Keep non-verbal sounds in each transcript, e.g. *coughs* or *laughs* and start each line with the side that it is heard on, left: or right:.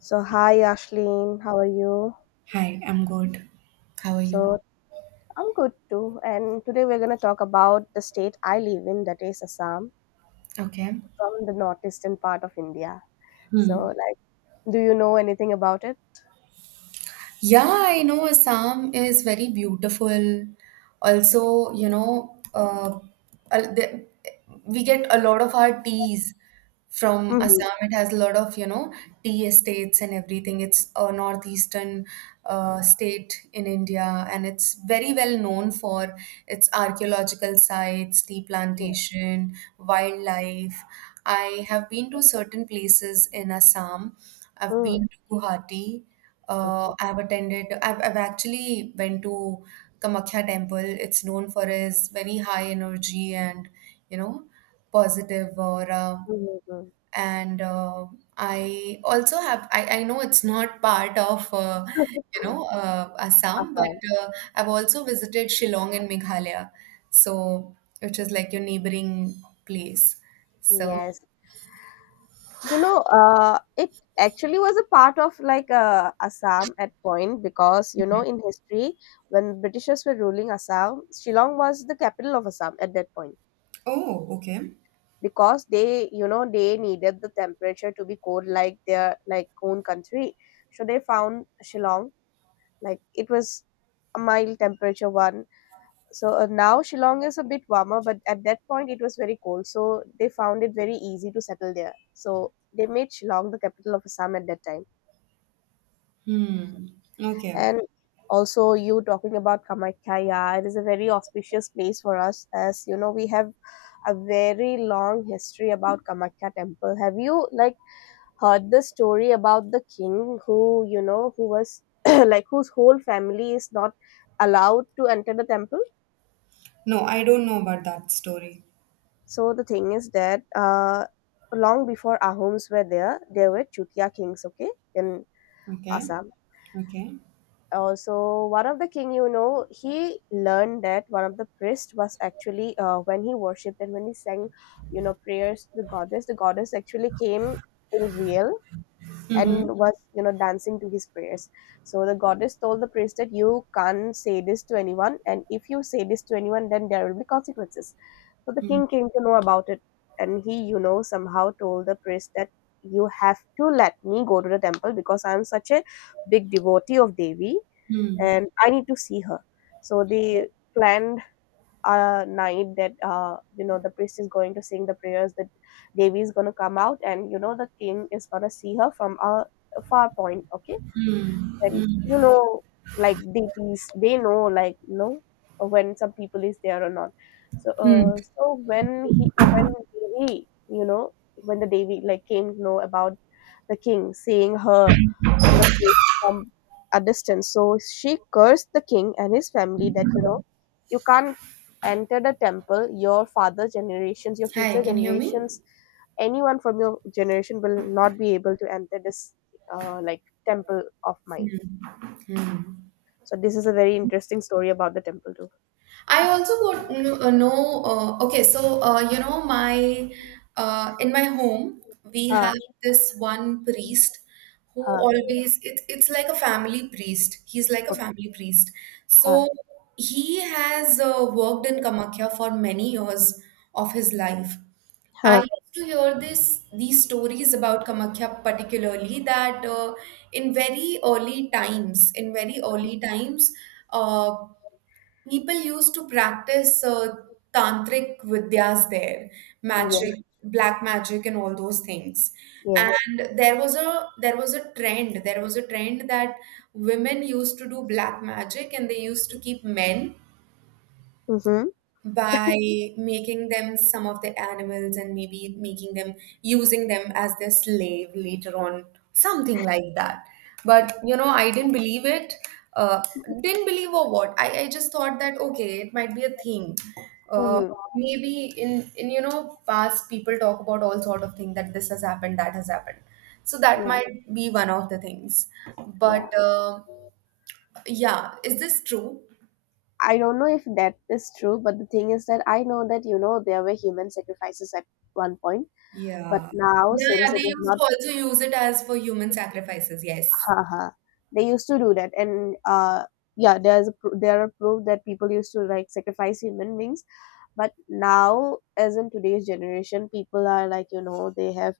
left: So, hi Ashleen, how are you?
right: Hi, I'm good. How are you?
left: So, I'm good too. And today we're going to talk about the state I live in, that is Assam,
right: Okay.
left: from the northeastern part of India. So,
right: Hmm.
left: like, do you know anything about it?
right: Yeah, I know Assam is very beautiful. Also, al- the- we get a lot of our teas
left: Hı
right: from
left: hı.
right: Assam. It has a lot of tea estates and everything. It's a northeastern state in India, and it's very well known for its archaeological sites, tea
left: Yeah.
right: plantation, wildlife. I have been to certain places in Assam. I've
left: Hmm.
right: been to Guwahati.
left: Okay.
right: I've attended. I've actually went to Kamakhya Temple. It's known for its very high energy and you know positive aura.
left: Mhm.
right: And I also have. I know it's not part of Assam, but
left: Assam.
right: I've also visited Shillong in Meghalaya, so which is like your neighboring place. So.
left: Yes. It actually was a part of Assam at point because in history when Britishers were ruling Assam, Shillong was the capital of Assam at that point.
right: Oh, okay.
left: Because they they needed the temperature to be cold like their own country, so they found Shillong, like it was a mild temperature one. So now Shillong is a bit warmer, but at that point it was very cold, so they found it very easy to settle there, so they made Shillong the capital of Assam at that time.
right: Hmm. Okay.
left: And also, you talking about Kamakhya, yeah, it is a very auspicious place for us. As you know, we have a very long history about Kamakya temple. Have you heard the story about the king who, you know, who was *clears throat* like whose whole family is not allowed to enter the temple?
right: No, I don't know about that story.
left: So the thing is that long before Ahoms were there, there were Chutia kings, okay, in
right: Okay.
left: Assam.
right: Okay.
left: Also, one of the king, you know, he learned that one of the priest was actually when he worshipped and when he sang, you know, prayers to the goddess. The goddess actually came in real and
right: Mm-hmm.
left: was, you know, dancing to his prayers. So the goddess told the priest that you can't say this to anyone, and if you say this to anyone, then there will be consequences. So the king came to know about it, and he, you know, somehow told the priest that you have to let me go to the temple because I'm such a big devotee of Devi,
right: Mm-hmm.
left: and I need to see her. So they planned a night that you know, the priest is going to sing the prayers, that Devi is going to come out, and you know, the king is going to see her from a far point. Okay, and you know, like deities, they know, like you know, when some people is there or not. So when he when Devi, you know, when the Devi like came to know about the king seeing her and the priest from a distance. So she cursed the king and his family that you know, you can't enter the temple. Your father's generations, your
right: Hi,
left: future
right: can you hear me?
left: generations, anyone from your generation will not be able to enter this like temple of mine. So this is a very interesting story about the temple too.
right: I also would know. Okay, so you know, my in my home we
left: Huh,
right: have this one priest who
left: huh,
right: always, it's like a family priest. He's like a
left: okay,
right: family priest.
left: huh,
right: So he has worked in Kamakhya for many years of his life. I
left: huh.
right: used to hear this these stories about Kamakhya particularly that, in very early times, uh, people used to practice tantric vidyas there,
left: Yes,
right: magic, black magic, and all those things.
left: yes.
right: And there was a trend. There was a trend that women used to do black magic, and they used to keep men
left: Mm-hmm.
right: by making them some of the animals, and maybe making them, using them as their slave later on, something like that. But I didn't believe it. Uh, didn't believe or what? I just thought that okay, it might be a thing. Uh,
left: Mm-hmm.
right: Maybe in past, people talk about all sort of thing that this has happened, that has happened. So that
left: Yeah,
right: might be one of the things.
left: yeah.
right: But yeah, is this true?
left: I don't know if that is true, but the thing is that I know that you know, there were human sacrifices at one point. But
right: Yeah.
left: now,
right: Yeah, yeah.
left: since
right: They
left: it is
right: used to
left: not,
right: also use it as for human sacrifices. Yes.
left: haha, they used to do that, and yeah, there's a, pr- there are proof that people used to like sacrifice human beings. But now, as in today's generation, people are like, you know, they have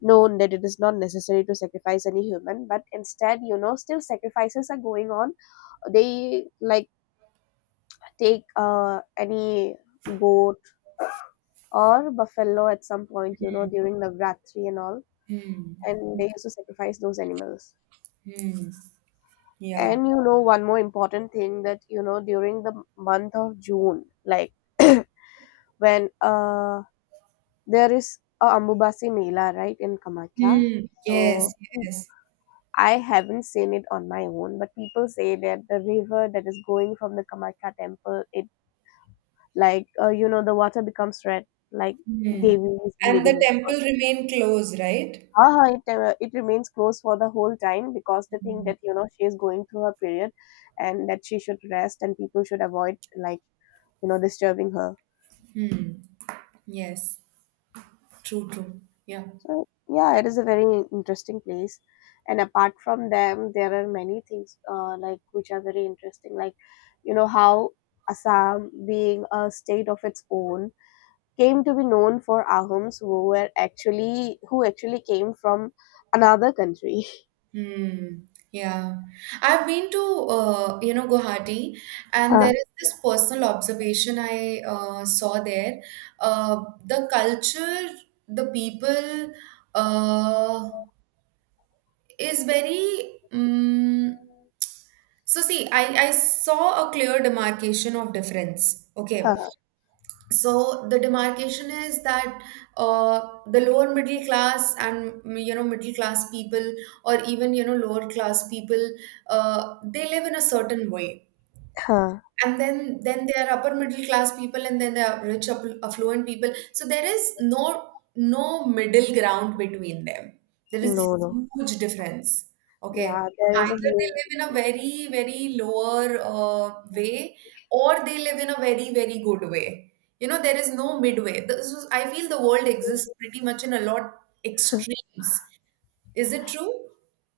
left: known that it is not necessary to sacrifice any human, but instead, you know, still sacrifices are going on. They like take any goat or buffalo at some point, you know, during Navratri and all,
right: Hmm.
left: and they used to sacrifice those animals.
right: Hmm. Yeah.
left: And you know, one more important thing, that you know, during the month of June, like when there is a Ambubasi Mela right in Kamakya.
right: Hmm.
left: So
right: Yes. Yes.
left: I haven't seen it on my own, but people say that the river that is going from the Kamakya temple, it like you know, the water becomes red, like
right: Hmm.
left: Devi is
right: And the
left: bleeding.
right: temple remained closed, right?
left: Ah, it remains closed for the whole time because they think that you know, she is going through her period and that she should rest and people should avoid like you know, disturbing her.
right: Hmm. Yes. True. True. Yeah.
left: So, yeah, it is a very interesting place. And apart from them, there are many things like which are very interesting, like you know, how Assam, being a state of its own, came to be known for Ahoms, who were actually who actually came from another country. *laughs*
right: Hmm. Yeah. I've been to Guwahati, and there
left: Huh.
right: is this personal observation I saw there. The culture, the people. Uh, is very So see, I saw a clear demarcation of difference, okay?
left: Huh.
right: So the demarcation is that, uh, the lower middle class and middle class people, or even lower class people, they live in a certain way,
left: Huh.
right: and then there are upper middle class people, and then there are rich affluent people. So there is no middle ground between them. There is
left: No,
right: this
left: no.
right: huge difference, okay?
left: Yeah, there is a
right: Either they
left: huge.
right: live in a very very lower way, or they live in a very very good way. You know, there is no midway. This is, I feel the world exists pretty much in a lot extremes. Is it true?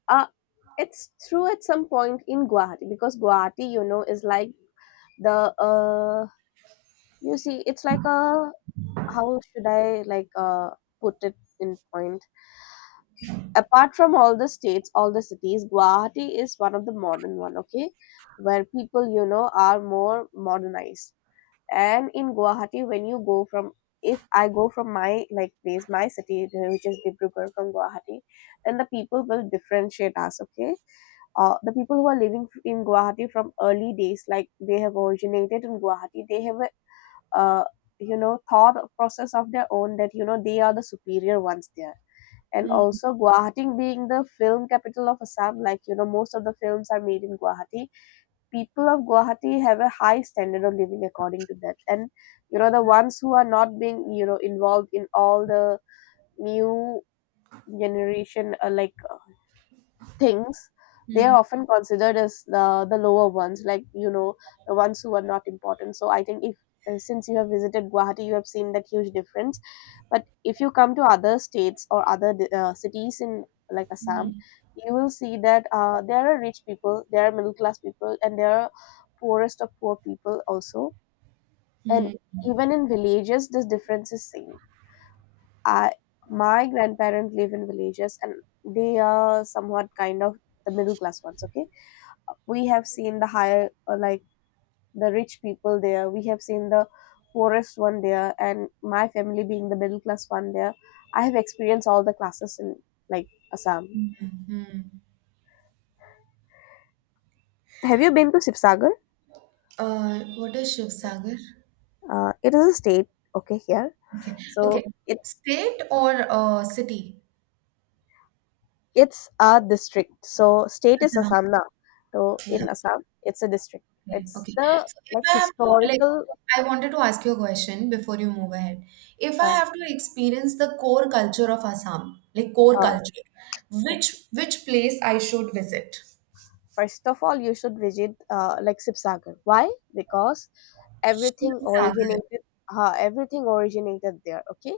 left: Uh, it's true at some point in Guwahati because Guwahati, you know, is like the you see, it's like a, how should I put it in point? Apart from all the states, all the cities, Guwahati is one of the modern one, okay? Where people, you know, are more modernized. And in Guwahati, when you go from, if I go from my like place, my city, which is Dibrugarh from Guwahati, then the people will differentiate us, okay? The people who are living in Guwahati from early days, like they have originated in Guwahati, they have a uh, you know, thought process of their own, that you know, they are the superior ones there. And
right: Hmm.
left: also, Guwahati being the film capital of Assam, like you know, most of the films are made in Guwahati. People of Guwahati have a high standard of living according to that. And you know, the ones who are not being, you know, involved in all the new generation like things, they
right: Hmm.
left: are often considered as the lower ones, like you know, the ones who are not important. So I think if since you have visited Guwahati, you have seen that huge difference. But if you come to other states or other cities in like Assam, you will see that there are rich people, there are middle class people, and there are poorest of poor people also. And
right: Hmm.
left: even in villages, this difference is seen. I My grandparents live in villages, and they are somewhat kind of the middle class ones, okay? We have seen the higher like the rich people there, we have seen the poorest one there, and my family being the middle class one there, I have experienced all the classes in like Assam.
right: Hmm.
left: Have you been to Sipsagar?
right: What is Shiv Sagar?
left: It is a state, okay, here.
right: Okay. Okay.
left: So it's
right: State or city?
left: it's a district. So state is
right: Ajah.
left: Assam, now. So
right: Yeah.
left: in Assam, it's a district.
right: Okay.
left: It's
right: Okay.
left: the
right: So if
left: like
right: I have to, like,
left: historical
right: I wanted to ask you a question before you move ahead. If I
left: uh,
right: have to experience the core culture of Assam, like core
left: uh,
right: culture, which
left: okay,
right: which place I should visit?
left: first of all you should visit like Sipsagar. Why? Because everything
right: Shivsagar.
left: originated, ha. Everything originated there. Okay,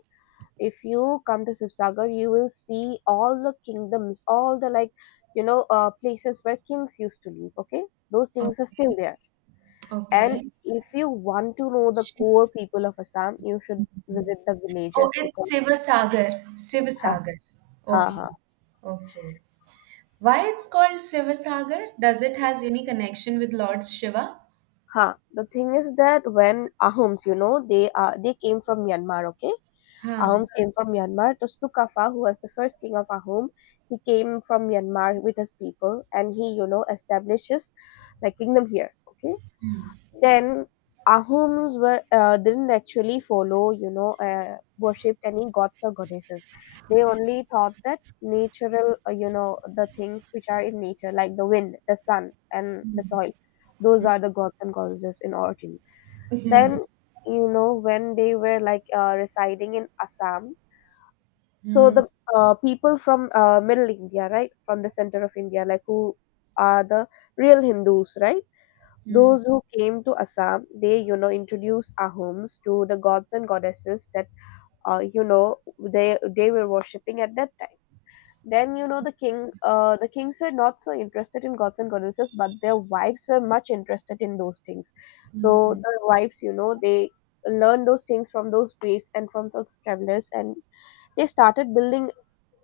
left: if you come to Sibsagar, you will see all the kingdoms, all the like, you know, places where kings used to live. Okay, those
right: Oh,
left: things are still there. And
right: okay.
left: if you want to know the core
right: Shivs-.
left: people of Assam, you should visit the
right: Oh,
left: villages
right: it's
left: because
right: Sivasagar.
left: ha
right: Sivasagar.
left: ha
right: Okay.
left: ha.
right: Okay. Why it's called Sivasagar? Does it has any connection with Lord Shiva?
left: Ha. The thing is that when Ahoms, you know, they are they came from Myanmar. Okay, Aum
right: हाँ।
left: came from Myanmar. Tustukafa, who was the first king of Ahom, he came from Myanmar with his people, and he, you know, establishes like kingdom here. Okay. Then Ahoms were didn't actually follow, you know, worshipped any gods or goddesses. They only thought that natural, you know, the things which are in nature, like the wind, the sun, and the soil, those are the gods and goddesses in origin. Then you know, when they were like residing in Assam, so the people from middle India, right, from the center of India, like, who are the real Hindus, right, those who came to Assam, they, you know, introduced Ahoms to the gods and goddesses that you know, they were worshipping at that time. Then you know, the king, the kings were not so interested in gods and goddesses, but their wives were much interested in those things. So the wives, you know, they learned those things from those priests and from those travelers, and they started building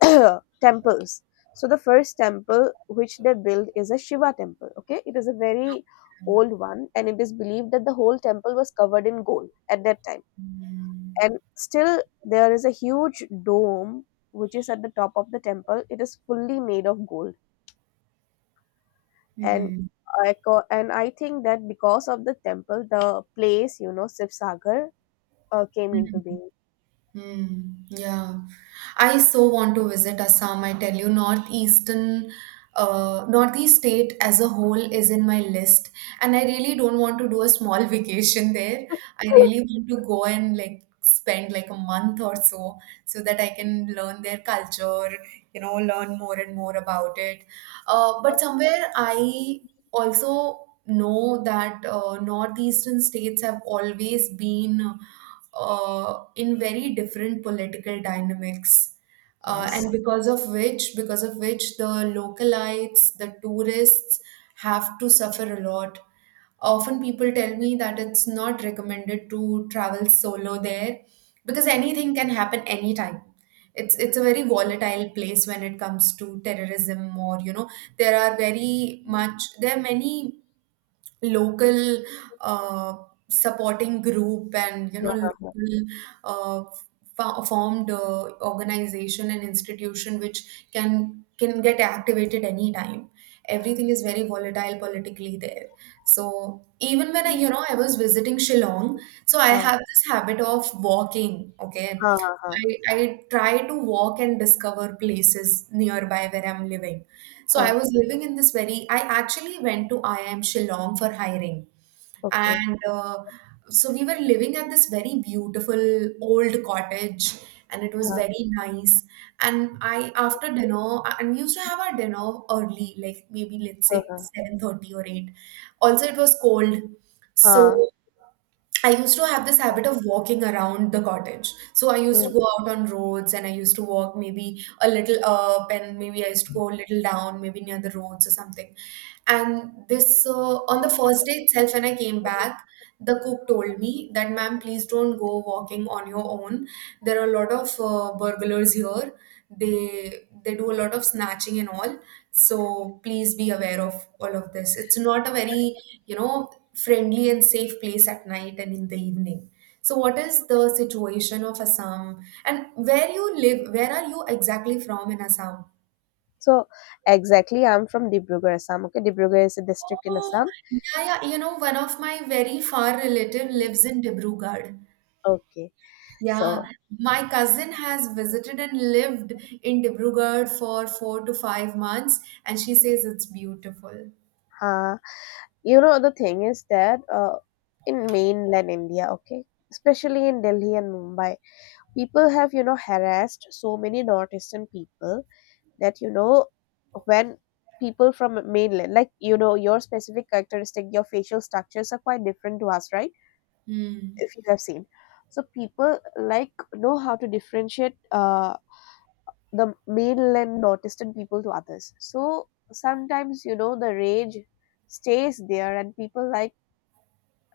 left: *clears throat* temples. So the first temple which they built is a Shiva temple, okay. It is a very old one, and it is believed that the whole temple was covered in gold at that time. And still there is a huge dome which is at the top of the temple, it is fully made of gold. And
right: hmm,
left: and I think that because of the temple, the place, you know, Sivsagar came into
right: hmm.
left: being.
right: Hmm. Yeah. I so want to visit Assam. I tell you, northeastern, northeast state as a whole is in my list, and I really don't want to do a small *laughs* vacation there. I really want to go and like spend like a month or so, so that I can learn their culture, learn more and more about it. But somewhere I also know that northeastern states have always been in very different political dynamics.
left: Yes.
right: And because of which the localites, the tourists have to suffer a lot. Often people tell me that it's not recommended to travel solo there, because anything can happen anytime. It's a very volatile place when it comes to terrorism, or there are many local uh, supporting group, and
left: Ha ha
right: local uh, formed organization and institution which can get activated anytime. Everything is very volatile politically there. So even when I you know I was visiting Shillong, so I
left: ha
right: have this habit of walking, okay.
left: ha ha ha.
right: I try to walk and discover places nearby where I'm living. So I
left: Ha.
right: was living in this very, I actually went to IIM Shillong for hiring.
left: Okay.
right: And so we were living at this very beautiful old cottage, and it was
left: Ha
right: very nice. And I, after dinner, and we used to have our dinner early, like maybe let's
left: ha
right: say
left: ha.
right: 7:30 or 8. Also, it was cold.
left: Ha.
right: So I used to have this habit of walking around the cottage. So I used to
left: Mm.
right: go out on roads, and I used to walk maybe a little up, and maybe I used to go a little down, maybe near the roads or something. And on the first day itself, when I came back, the cook told me that, ma'am, please don't go walking on your own. There are a lot of burglars here. They do a lot of snatching and all. So please be aware of all of this. It's not a very, friendly and safe place at night and in the evening. So what is the situation of Assam, and where you live? Where are you exactly from in Assam?
left: So exactly, I'm from Dibrugarh, Assam. Okay, Dibrugarh is a district in
right: Oh,
left: Assam.
right: yeah, yeah. One of my very far relative lives in Dibrugarh.
left: Okay,
right: Yeah,
left: so
right: my cousin has visited and lived in Dibrugarh for 4 to 5 months, and she says it's beautiful.
left: uh, you know, the thing is that in mainland India, okay, especially in Delhi and Mumbai, people have, you know, harassed so many northeastern people, that you know, when people from mainland, like you know, your specific characteristic, your facial structures are quite different to us, right?
right: Hmm.
left: If you have seen, so people like know how to differentiate the male and autistic people to others, so sometimes, you know, the rage stays there and people like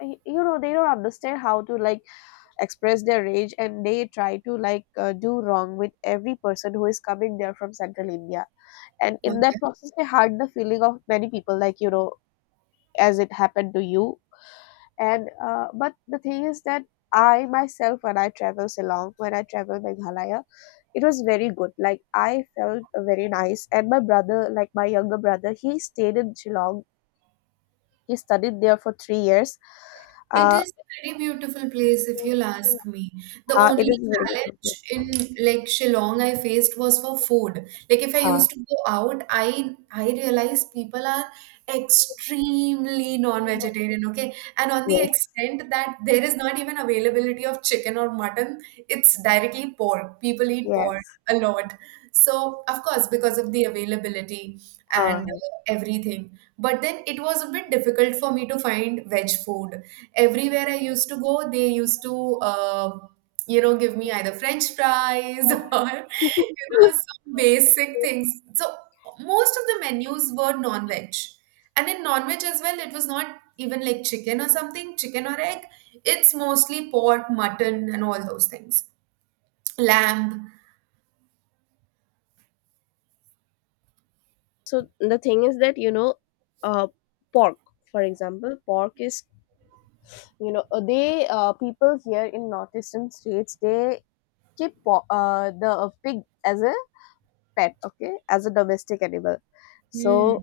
left: you know they don't understand how to, like, express their rage, and they try to, like, do wrong with every person who is coming there from central India. And in that process they hurt the feeling of many people, like, you know, as it happened to you. And but the thing is that I myself, when I travel Ceylon, when I travel Meghalaya, it was very good, like I felt very nice. And my brother, like my younger brother, he stayed in Ceylon. He studied there for 3 years.
right: It
left: uh,
right: is a pretty beautiful place if you'll ask me. The
left: it
right: only
left: is a very beautiful
right: challenge
left: place.
right: in like Shillong I faced was for food. Like, if I
left: Huh.
right: used to go out, I realized people are extremely non-vegetarian, okay? And on the
left: Yes.
right: extent that there is not even availability of chicken or mutton, it's directly pork. People eat pork
left: Yes.
right: a lot. So, of course, because of the availability and
left: Huh.
right: everything. But then it was a bit difficult for me to find veg food. Everywhere I used to go, they used to, give me either French fries *laughs* or, some basic things. So most of the menus were non-veg. And in non-veg as well, it was not even like chicken or something, chicken or egg. It's mostly pork, mutton, and all those things. Lamb.
left: So the thing is that, you know, uh, pork, for example, pork is, you know, they people here in northeastern states, they keep the pig as a pet, okay, as a domestic animal,
right: Hmm.
left: so.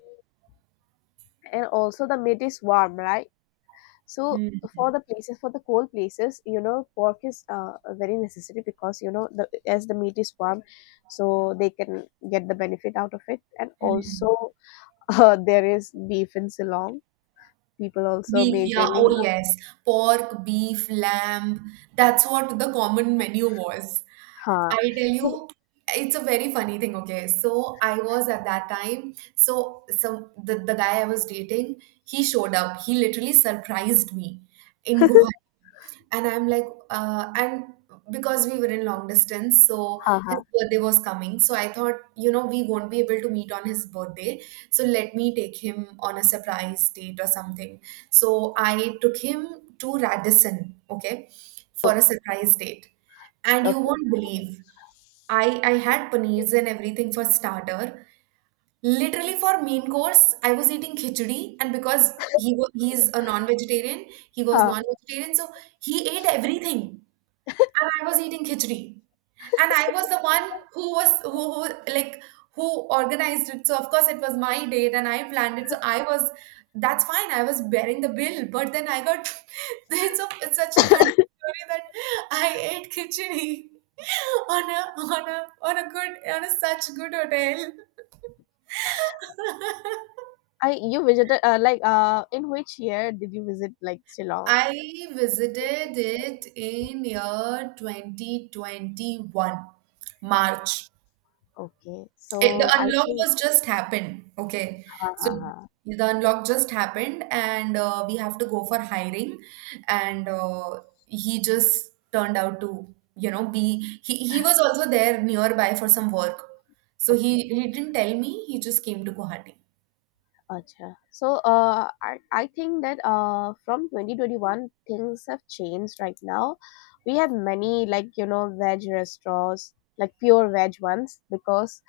left: And also the meat is warm, right? So for the places, for the cold places, you know, pork is very necessary, because, you know, as the meat is warm, so they can get the benefit out of it. And also, *laughs* there is beef in Ceylon, people also
right: Beef, yeah,
left: majorly.
right: oh yes. Pork, beef, lamb. That's what the common menu was. I
left: Ha
right: tell you, it's a very funny thing, okay? So I was at that time, so the guy I was dating, he showed up. He literally surprised me in Guwahati, and I'm like, and because we were in long distance, so
left: ha ha.
right: his birthday was coming. So I thought, we won't be able to meet on his birthday. So let me take him on a surprise date or something. So I took him to Radisson, okay, for a surprise date. And you
left: Okay.
right: won't believe, I had paneers and everything for starter. Literally for main course, I was eating khichdi, and because he was, he's a non-vegetarian, he was
left: Ha.
right: non-vegetarian, so he ate everything, and I was eating khichdi. And I was the one who was who like who organized it. So of course it was my date, and I planned it. So I was That's fine. I was bearing the bill, but then I got *laughs* it's such a funny story that I ate khichdi *laughs* on a on a on a good on a such good hotel. *laughs*
left: I You visited, like, in which year did you visit, like, Ceylon?
right: I visited it in year 2021, March.
left: Okay,
right: The
left: so I
right: unlock
left: think.
right: was just happened. Okay.
left: Ha
right: So
left: ha ha.
right: the unlock just happened, and we have to go for hiring. And he just turned out to, be, he was also there nearby for some work. So
left: Okay.
right: he didn't tell me, he just came to Guwahati.
left: Acha. So, I think that from 2021, things have changed right now. We have many, like, you know, veg restaurants, like pure veg ones, because,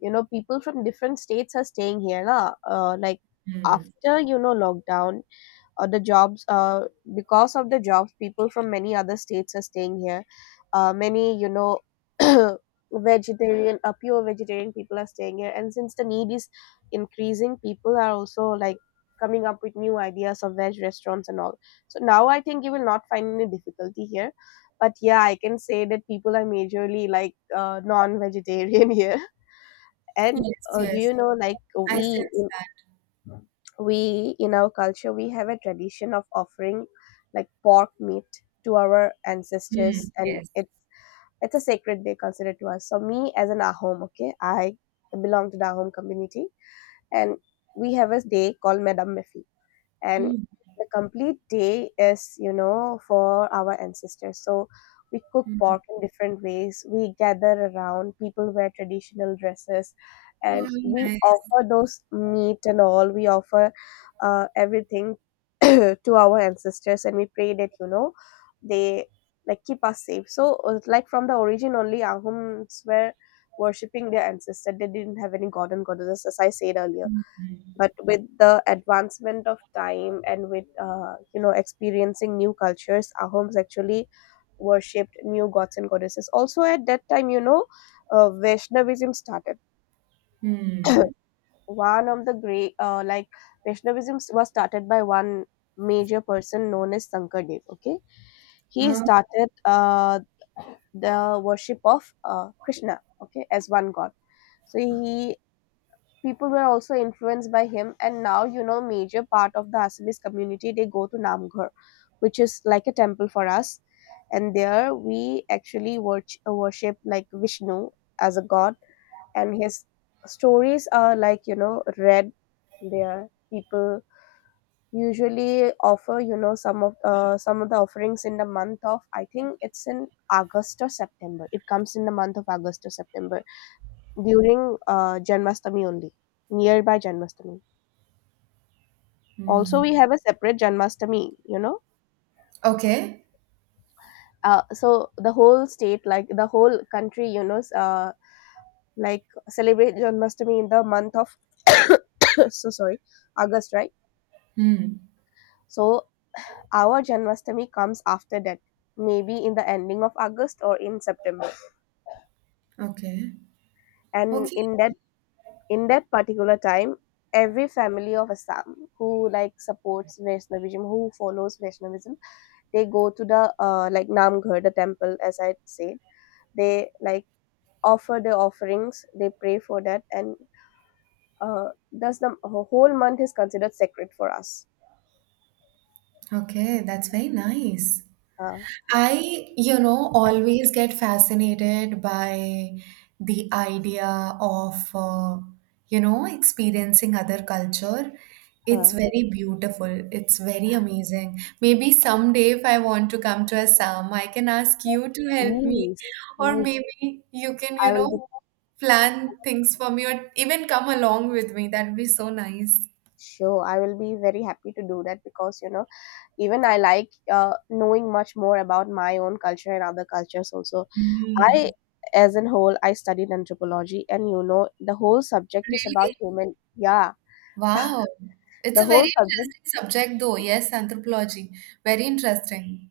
left: you know, people from different states are staying here. Na? Like,
right: Hmm.
left: after, you know, lockdown, the jobs, because of the jobs people from many other states are staying here. Many, you know, *coughs* *clears throat* vegetarian, pure vegetarian people are staying here, and since the need is increasing, people are also, like, coming up with new ideas of veg restaurants and all. So now I think you will not find any difficulty here, but yeah, I can say that people are majorly, like, non-vegetarian *laughs* here. And
right: Yes,
left: do
right: yes.
left: you know, like,
right: I
left: we
right: sense that.
left: we in our culture we have a tradition of offering, like, pork meat to our
right: Hmm.
left: ancestors, and
right: Yes.
left: it's a sacred day considered to us. So me as an Ahom, okay, I belong to the Ahom community, and we have a day called Madam Miffy. And
right: Hmm.
left: the complete day is, you know, for our ancestors. So we cook
right: Hmm.
left: pork in different ways, we gather around, people wear traditional dresses, and
right: Wow,
left: we
right: nice.
left: offer those meat and all. We offer everything *clears throat* to our ancestors, and we pray that, you know, they, like, keep us safe. So like, from the origin only, Ahoms were worshipping their ancestor, they didn't have any god and goddesses, as I said earlier. But with the advancement of time and with, you know, experiencing new cultures, Ahoms actually worshipped new gods and goddesses also at that time. You know, Vaishnavism started.
right: Hmm.
left: *coughs* *clears throat* One of the great, like, was started by one major person known as Sankardev, okay. He
right: Oh,
left: started the worship of, Krishna, okay, as one god. So he people were also influenced by him, and now, you know, major part of the Assamese community, they go to Namghar, which is like a temple for us. And there we actually worship, like, Vishnu as a god, and his stories are, like, you know, read there. People usually offer, you know, some of the offerings in the month of, I think it's in August or September. It comes in the month of August or September, during, Janmashtami only, nearby Janmashtami. Also,
right: hmm.
left: we have a separate Janmashtami, you know.
right: Okay.
left: So the whole state, like the whole country, you know, like, celebrate Janmashtami in the month of *coughs* so sorry, August, right?
right: Hmm.
left: So our Janmashtami comes after that, maybe in the ending of August or in September.
right: Okay.
left: And
right: Okay.
left: in that particular time, every family of Assam who, like, supports Vaishnavism, who follows Vaishnavism, they go to the, like, Namghar, the temple, as I said. They, like, offer their offerings, they pray for that, and thus the whole month is considered sacred for us.
right: Okay. That's very nice.
left: Uh,
right: I always get fascinated by the idea of, experiencing other culture. It's
left: uh,
right: very beautiful. It's very amazing. Maybe someday, if I want to come to Assam, I can ask you to help me,
left: Please,
right: or
left: please,
right: maybe you can, you
left: I will
right: know,
left: be
right: plan things for me, or even come along with me. That'd be so nice.
left: sure. I will be very happy to do that, because, you know, even I, like, knowing much more about my own culture and other cultures also. I,
right: Mm.
left: as in whole, I studied anthropology, and, you know, the whole subject is about
right: Really?
left: human. Yeah.
right: Wow. It's
left: The
right: a very
left: whole subject,
right: interesting subject, though. Yes, anthropology. Very interesting.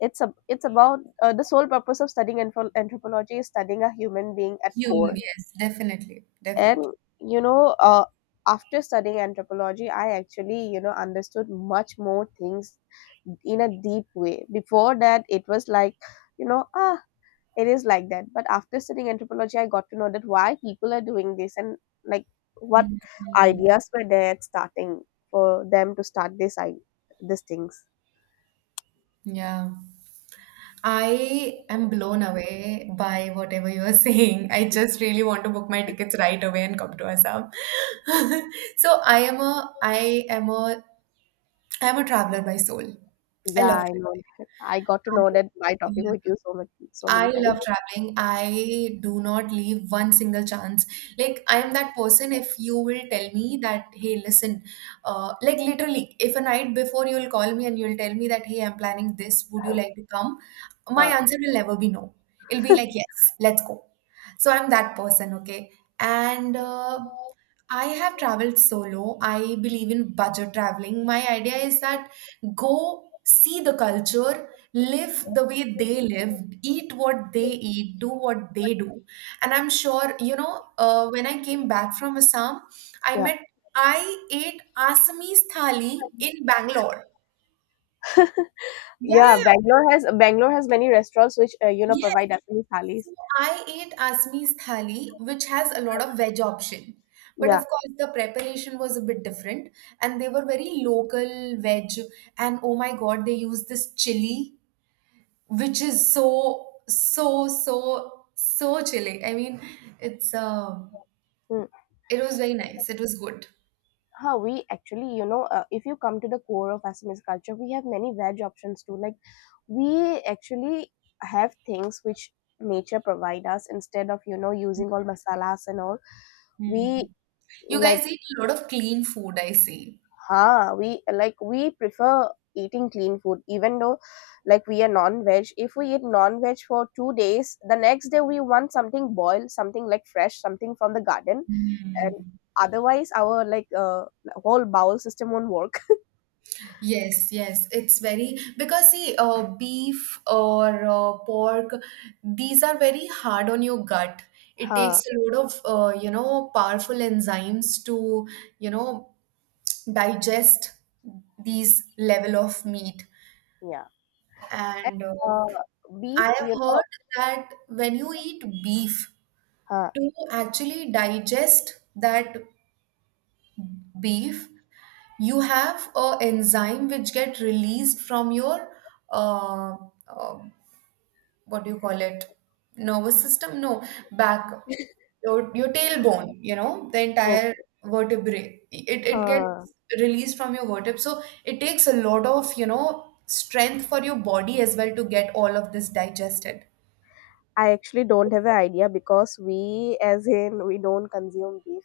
left: it's about, the sole purpose of studying anthropology is studying a human being at
right: Human,
left: core.
right: yes, definitely.
left: And,
right: Definitely.
left: you know, after studying anthropology, I actually, you know, understood much more things in a deep way. Before that it was like, you know, ah, it is like that. But after studying anthropology, I got to know that why people are doing this, and, like, what
right: Mhm.
left: ideas were there at starting for them to start this I these things.
right: Yeah. I am blown away by whatever you are *laughs* saying. I just really want to book my tickets right away and come to Assam. *laughs* So I am a traveler by soul. I
left: Yeah,
right: love
left: I
right: traveling.
left: know that. I got to
right: I-
left: know that by talking
right: yeah.
left: with you so much, so
right: I
left: many times.
right: love traveling. I do not leave one single chance. Like, I am that person, if you will tell me that, hey, listen, like literally, if a night before you'll call me and you'll tell me that, hey, I'm planning this, would you like to come? My
left: Huh.
right: answer will never be no. It'll be like, yes, let's go. So I'm that person, okay? And I have traveled solo. I believe in budget traveling. My idea is that go see the culture, live the way they live, eat what they eat, do what they do. And I'm sure, when I came back from Assam, I
left: Yeah,
right: met, I ate Assamese thali in Bangalore. Yeah,
left: yeah.
right: yeah,
left: Bangalore has many restaurants which, you know,
right: yeah.
left: provide Assamese
right: So
left: thalis.
right: I ate Asmi's thali, which has a lot of veg option. But of
left: Yeah.
right: course, the preparation was a bit different, and they were very local veg. And oh my God, they used this chili, which is so, so, so, so chili. I mean, it's uh,
left: Hmm.
right: it was very nice. It was good.
left: Huh, we actually, you know, if you come to the core of Assamese culture, we have many veg options too. Like, we actually have things which nature provide us, instead of, you know, using all masalas and all. We
right: Hmm. You
left: like
right: guys eat a lot of clean food, I see.
left: ah we like we prefer eating clean food, even though, like, we are non-veg. If we eat non-veg for 2 days, the next day we want something boiled, something like fresh, something from the garden.
right: Hmm.
left: And otherwise our, like, whole bowel system won't work.
right: Yes, yes, it's very, because see, beef or pork, these are very hard on your gut.
left: *laughs*
right: It takes
left: Huh.
right: a lot of powerful enzymes to you know digest these level of meat.
left: Yeah.
right: And
left: uh,
right: I
left: Beef,
right: have
left: you know.
right: heard that when you eat beef,
left: Huh.
right: to actually digest that beef, you have a enzyme which get released from your uh, uh, what do you call it, nervous system, no, back, your tailbone, you know, the
left: Oh.
right: entire vertebrae, it gets
left: Huh.
right: released from your vertebrae, so it takes a lot of strength for your body as well to get all of this digested.
left: I actually don't have an idea, because we, as in, we don't consume beef.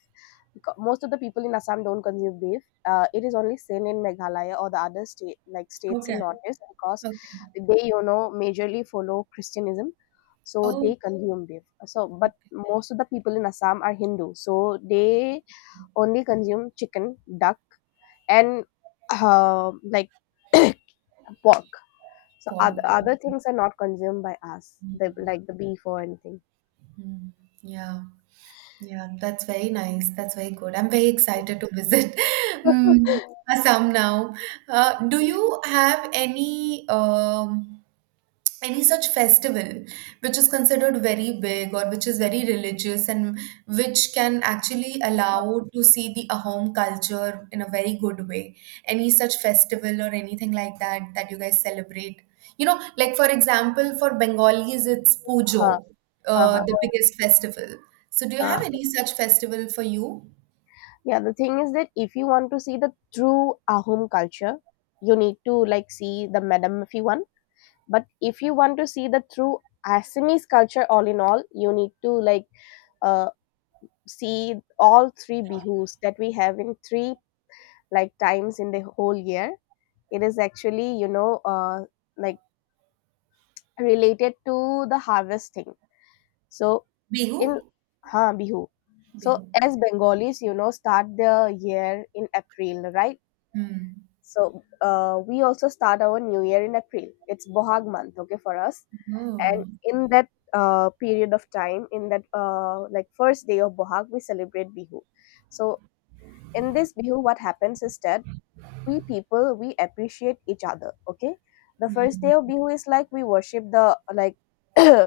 left: Most of the people in Assam don't consume beef. It is only seen in Meghalaya or the other state like states in
right: Okay.
left: Northeast, because
right: Okay.
left: they, you know, majorly follow Christianism, so
right: Oh,
left: they consume beef. So but most of the people in Assam are Hindu, so they only consume chicken, duck, and, like, *coughs* *clears throat* pork. So
right: pork.
left: other things are not consumed by us, like the beef or anything.
right: Mm, yeah, yeah, that's very nice, that's very good. I'm very excited to visit *laughs* mm, Assam now. Do you have any such festival which is considered very big, or which is very religious, and which can actually allow to see the Ahom culture in a very good way? Any such festival or anything like that that you guys celebrate. Like for example, for Bengalis, it's
left: Huh,
right: Pujo,
left: huh,
right: the
left: huh.
right: biggest festival. So, do you have
left: Uh,
right: any such festival for you?
left: Yeah, the thing is that if you want to see the true Ahom culture, you need to, like, see the Madamafi one. But if you want to see the true Assamese culture, all in all, you need to, like, uh, see all three bihus that we have in three, like, times in the whole year. It is actually, you know, like, related to the harvesting. So in,
right: Bihu?
left: ha, Bihu. So
right: Bihu.
left: as Bengalis, you know, start the year in April, right?
right: Hmm.
left: So we also start our new year in April. It's Bohag month, okay, for us. And
right: Oh.
left: in that, period of time, in that, like, first day of Bohag, we celebrate Bihu. So in this Bihu, what happens is that we appreciate each other. Okay, the
right: Hmm.
left: first day of Bihu is, like, we worship, the, like, *coughs* *clears throat*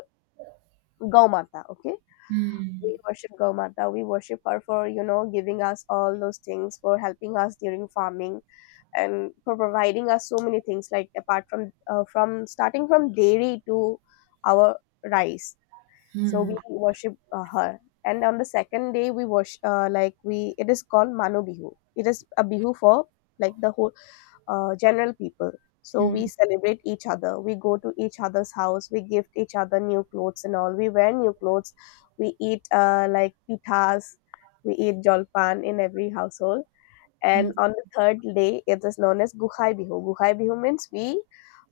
left: Gaumata. Okay,
right: Hmm.
left: we worship Gaumata. We worship her for, you know, giving us all those things, for helping us during farming, and for providing us so many things, like, apart from, from, starting from dairy to our rice. So
right: Hmm.
left: we worship, her. And on the second day, we worship, like, we it is called Mano Bihu. It is a bihu for, like, the whole, general people. So
right: Hmm.
left: we celebrate each other, we go to each other's house, we gift each other new clothes and all, we wear new clothes, we eat, like, pitas, we eat jolpan in every household.
right: Hmm.
left: And on the third day, it is known as Guhai Bihu. Guhai Bihu means we,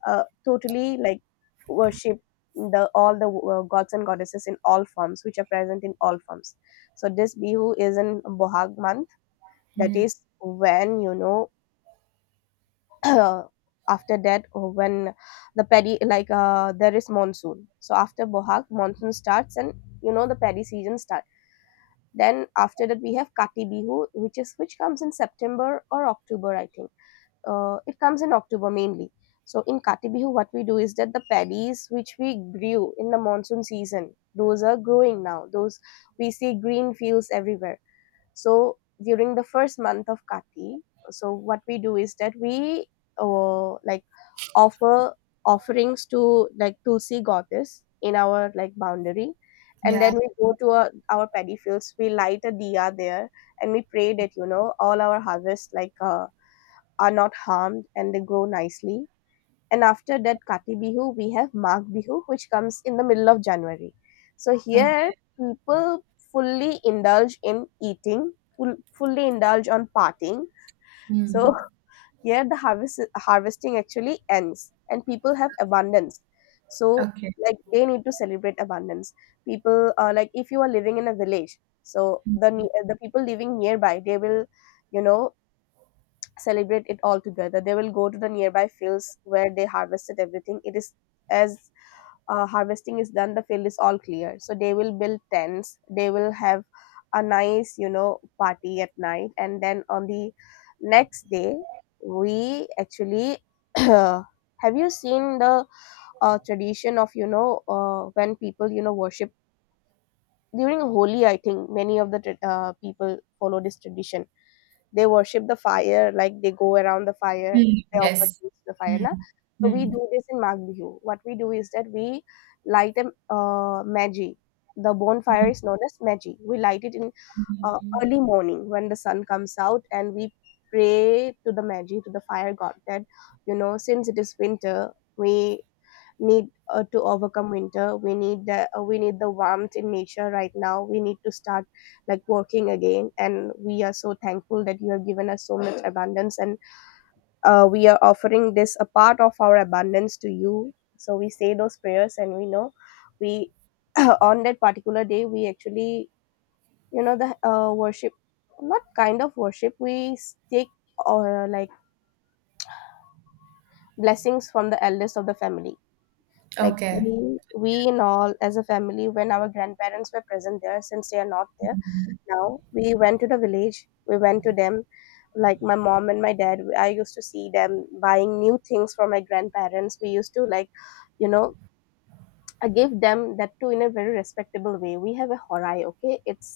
left: totally, like, worship, the all the, gods and goddesses in all forms, which are present in all forms. So this Bihu is in Bohag month. That
right: Hmm.
left: is when, you know, *clears throat* after that, when the paddy, like, there is monsoon, so after Bohag, monsoon starts, and, you know, the paddy season starts. Then after that we have Kati Bihu, which is which comes in September or October, I think. It comes in October mainly. So in Kati Bihu, what we do is that the paddies which we grew in the monsoon season, those are growing now. Those We see green fields everywhere. So during the first month of Kati, so what we do is that we, like, offer offerings to, like, Tulsi goddess in our, like, boundary, and
right: Yeah.
left: then we go to our paddy fields. We light a diya there, and we pray that, you know, all our harvest, like, are not harmed and they grow nicely. And after that Kati Bihu, we have Magh Bihu, which comes in the middle of January. So here
right: Okay.
left: people fully indulge in eating, fully indulge on partying. So
right: Mm.
left: *laughs* here the harvesting actually ends, and people have abundance. So,
right: Okay.
left: like, they need to celebrate abundance. People, like, if you are living in a village, so the the people living nearby, they will, you know, celebrate it all together. They will go to the nearby fields where they harvested everything. It is, as harvesting is done, the field is all clear. So they will build tents. They will have a nice, you know, party at night. And then on the next day, we actually *clears throat* have, you seen the, tradition of, you know, when people, you know, worship during Holi? I think many of the, people follow this tradition. They worship the fire, like, they go around the fire,
right: Mm.
left: they offer
right: Yes.
left: things to the fire.
right: Mm.
left: Na? So we
right: Mm.
left: do this in Magh Bihu. What we do is that we light a, Meji. The bonfire is known as Meji. We light it in,
right: Mm.
left: early morning, when the sun comes out, and we pray to the Meji, to the fire god that, you know, since it is winter, we need, to overcome winter, we need the warmth in nature, right now we need to start, like, working again, and we are so thankful that you have given us so much *clears throat* abundance, and, we are offering this, a part of our abundance to you. So we say those prayers, and we know we *clears throat* on that particular day we actually, you know, the worship, not kind of worship, we take, or, like, blessings from the eldest of the family. Like,
right: Okay.
left: we in all, as a family, when our grandparents were present there, since they are not there now, we went to the village, we went to them, like my mom and my dad. I used to see them buying new things for my grandparents. We used to, like, you know, I give them that too in a very respectable way. We have a horai, okay, it's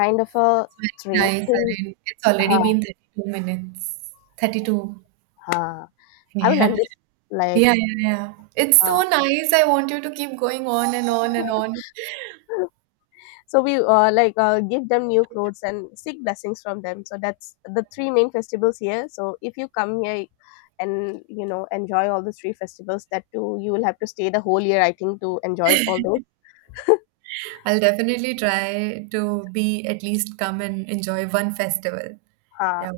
left: kind of a
right: It's
left: three
right: very nice,
left: thing.
right: Arun. It's already
left: Ha,
right: been 32 minutes. 32.
left: ha. I will end
right: *laughs*
left: this, like,
right: Yeah. Yeah, yeah, yeah. It's
left: ha.
right: so nice. I want you to keep going on and on and on. *laughs*
left: *laughs* So we, like, give them new clothes and seek blessings from them. So that's the three main festivals here. So if you come here and, you know, enjoy all the three festivals, that too, you will have to stay the whole year, I think, to enjoy all those.
right: I'll definitely try to be at least come and enjoy one festival.
left: uh,
right: Yeah.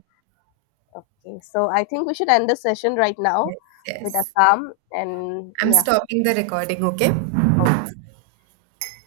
left: okay, so I think we should end the session right now
right: Yes,
left: with
right: yes.
left: Assam, and
right: I'm
left: yeah.
right: stopping the recording, okay?